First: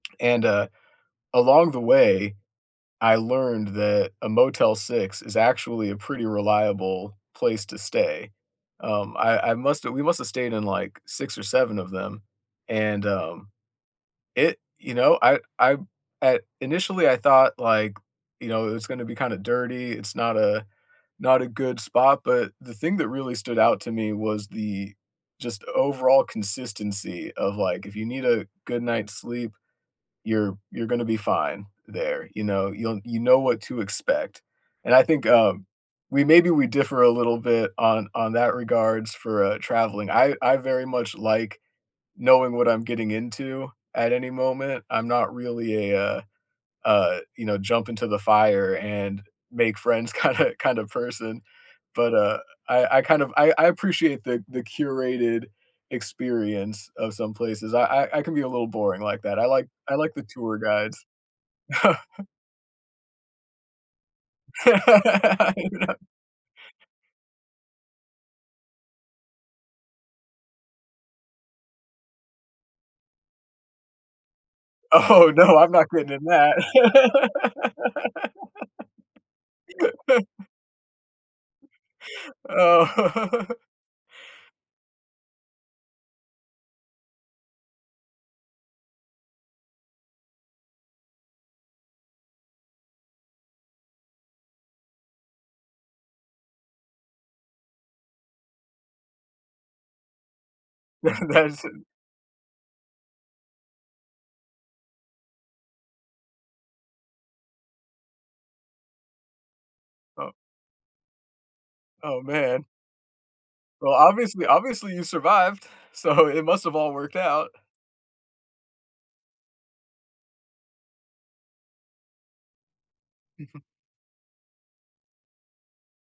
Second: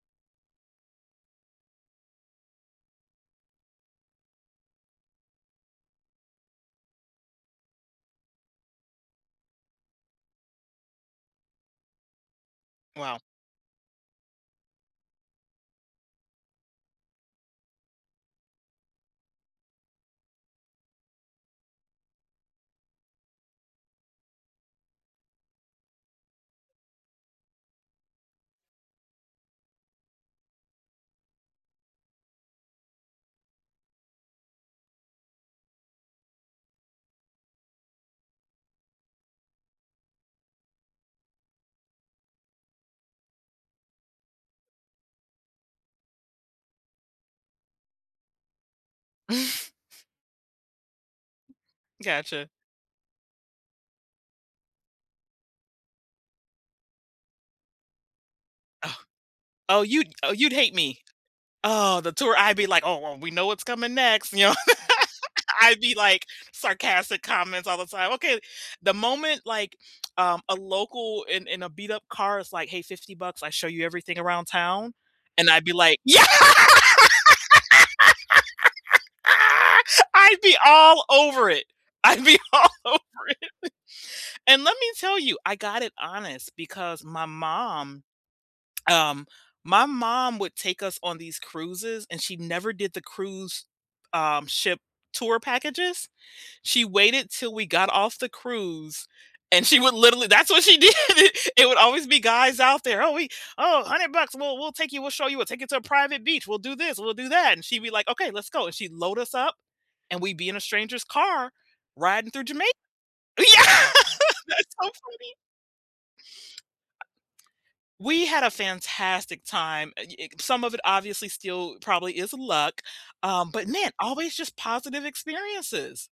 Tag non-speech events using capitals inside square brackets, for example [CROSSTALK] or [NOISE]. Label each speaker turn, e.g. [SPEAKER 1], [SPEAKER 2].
[SPEAKER 1] And, uh, along the way, I learned that a Motel 6 is actually a pretty reliable place to stay. Um, I I must've we must've stayed in like 6 or 7 of them, and,
[SPEAKER 2] Wow.
[SPEAKER 1] um, it you know, I I, uh initially, I thought, like, you know, it was gonna be, kinda, dirty. It's not a not a good spot, but the thing that really stood out to me was the just overall consistency of, like, if you need a good night's sleep, you're you're gonna be fine there, you know, you'll you know what to expect. And I think, um, we maybe we differ a little bit on on that regards for, uh, traveling. I I very much like knowing what I'm getting into at any moment, I'm not really a, uh uh, you know, jump into the fire and
[SPEAKER 2] [CHUCKLES]
[SPEAKER 1] make friends kinda kinda person, but, uh,
[SPEAKER 2] Gotcha.
[SPEAKER 1] I I kind of I I appreciate the the curated experience of some places, I I I can be a little
[SPEAKER 2] Oh,
[SPEAKER 1] boring like that, I like
[SPEAKER 2] oh,
[SPEAKER 1] I
[SPEAKER 2] you'd
[SPEAKER 1] like the
[SPEAKER 2] oh, you'd
[SPEAKER 1] tour
[SPEAKER 2] hate me.
[SPEAKER 1] guides.
[SPEAKER 2] Oh, the
[SPEAKER 1] [CHUCKLES]
[SPEAKER 2] tour. I'd be like, "Oh, well, we know what's coming next," you know,
[SPEAKER 1] [LAUGHS] I
[SPEAKER 2] [LAUGHS] I'd be
[SPEAKER 1] know
[SPEAKER 2] like sarcastic comments all the time, "Okay" The moment like, um, a local in in a beat up car is like, "Hey, 50 bucks, I show you everything around town"
[SPEAKER 1] Oh,
[SPEAKER 2] and
[SPEAKER 1] no.
[SPEAKER 2] I'd
[SPEAKER 1] I'm
[SPEAKER 2] be
[SPEAKER 1] not
[SPEAKER 2] like,
[SPEAKER 1] getting in
[SPEAKER 2] "Yeah!"
[SPEAKER 1] that.
[SPEAKER 2] [LAUGHS] I'd
[SPEAKER 1] [LAUGHS]
[SPEAKER 2] be all over it. I'd be
[SPEAKER 1] [LAUGHS]
[SPEAKER 2] all over
[SPEAKER 1] Oh.
[SPEAKER 2] it.
[SPEAKER 1] [LAUGHS]
[SPEAKER 2] And let me tell you, I got it honest because my mom, um my mom would take us on these cruises and she never did the cruise, um, ship tour packages. She waited till we got off the cruise and she would literally that's what she did
[SPEAKER 1] That
[SPEAKER 2] did.
[SPEAKER 1] that is
[SPEAKER 2] It would
[SPEAKER 1] it.
[SPEAKER 2] always be guys out there, "Oh, we oh, 100 bucks, we'll we'll take you, we'll show you, we'll take you to a private beach, we'll do this, we'll do that." and she'd be like, "Okay, let's go." and she'd load us up, and
[SPEAKER 1] Oh.
[SPEAKER 2] we'd be in a stranger's car
[SPEAKER 1] Oh,
[SPEAKER 2] riding through
[SPEAKER 1] man.
[SPEAKER 2] Jamai yeah,
[SPEAKER 1] Well, obviously
[SPEAKER 2] that's so
[SPEAKER 1] obviously, you
[SPEAKER 2] funny.
[SPEAKER 1] survived, so, it must have all worked out.
[SPEAKER 2] We had a fantastic time, eh, y y some of it obviously still probably is luck, um,
[SPEAKER 1] [CHUCKLES]
[SPEAKER 2] but, man, always just positive experiences.